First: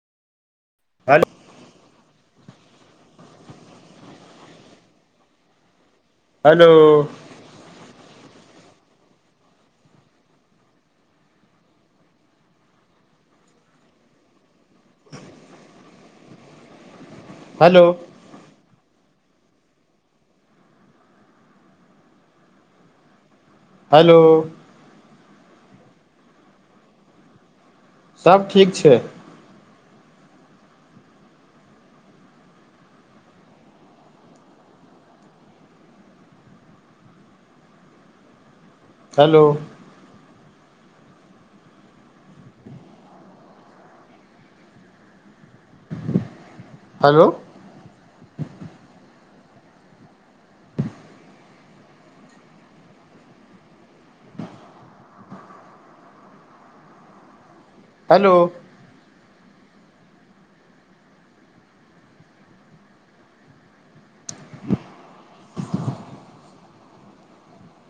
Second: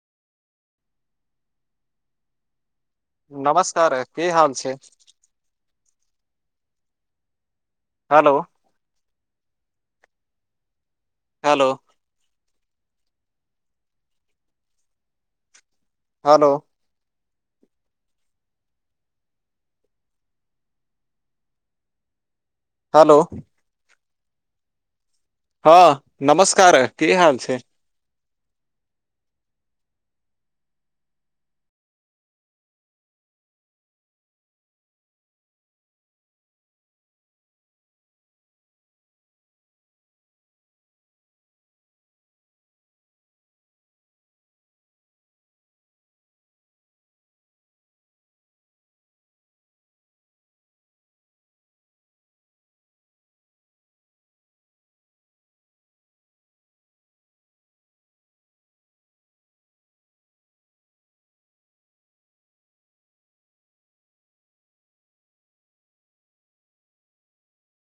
Hello नमस्कार की हाल छै hello hello hello hello hello hello hello हँ नमस्कार की हाल छै सब ठीक छै हेलो हॅलो। हेलो